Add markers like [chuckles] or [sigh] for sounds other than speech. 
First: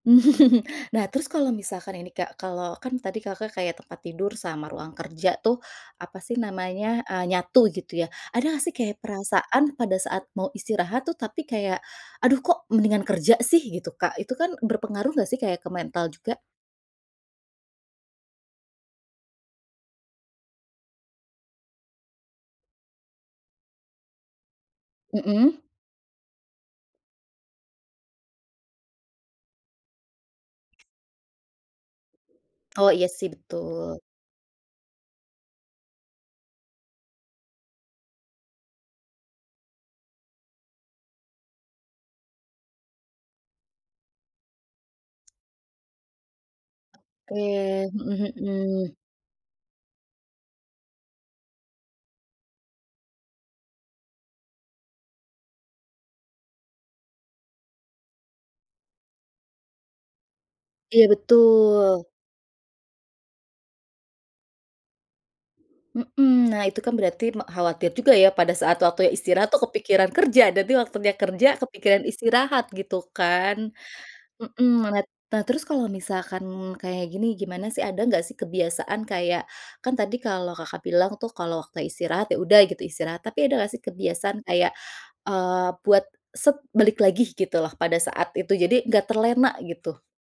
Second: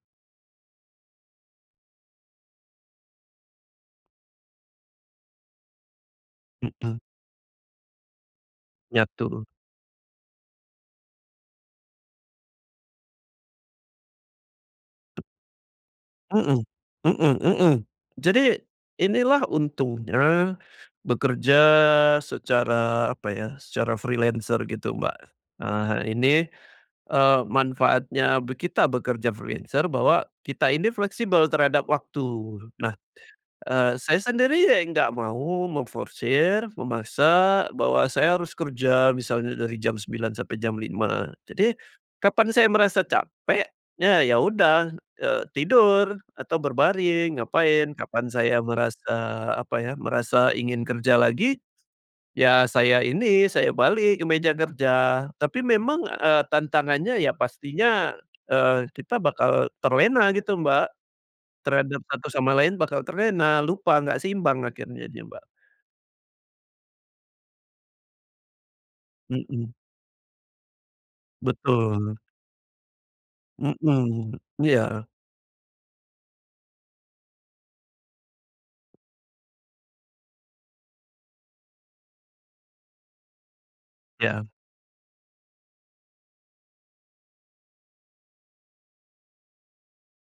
[chuckles] Nah, terus kalau misalkan ini, Kak, kalau kan tadi, Kakak, kayak tempat tidur sama ruang kerja tuh apa sih Mhm. namanya eee, nyatu gitu ya. Ada nggak sih kayak Nyatu. perasaan pada saat mau istirahat tuh tapi kayak, "Aduh kok mendingan kerja sih," gitu, Kak, itu kan berpengaruh nggak sih kayak ke mental juga? Mhm mhm mhm. Jadi inilah untungnya bekerja secara apa ya, secara freelancer gitu, Mbak. Mhm. Eee, ini, eee, manfaatnya be kita bekerja freelancer bahwa kita ini fleksibel terhadap waktu. Oh, Nah, iya sih eee, betul. saya sendiri nggak mau memforsir, memaksa bahwa saya harus kerja misalnya dari jam 9.00 sampai jam 5.00. Jadi kapan saya merasa capek, ya ya udah, eee, tidur atau berbaring, Oke, ngapain. Kapan mhm saya mhm. merasa apa ya, merasa ingin kerja lagi, ya saya ini saya balik ke meja kerja. Tapi memang, eee, tantangannya ya pastinya, eee, kita bakal terlena gitu, Mbak, Iya, terhadap betul. satu sama lain bakal terlena, lupa nggak seimbang akhirnya dia, Mbak. Mhm. Nah, itu kan berarti me khawatir juga ya pada saat waktunya istirahat tuh Mhm. kepikiran kerja, nanti waktunya kerja kepikiran Betul. istirahat gitu kan. Mhm. Mhm, Iya. malat nah, terus kalau misalkan kayak gini, gimana sih ada enggak sih kebiasaan kayak kan tadi kalau, Kakak, bilang tuh kalau waktu istirahat ya udah gitu istirahat, tapi ada enggak sih kebiasaan Ya. kayak, eee, buat set balik lagi gitu loh pada saat itu, jadi enggak terlena gitu?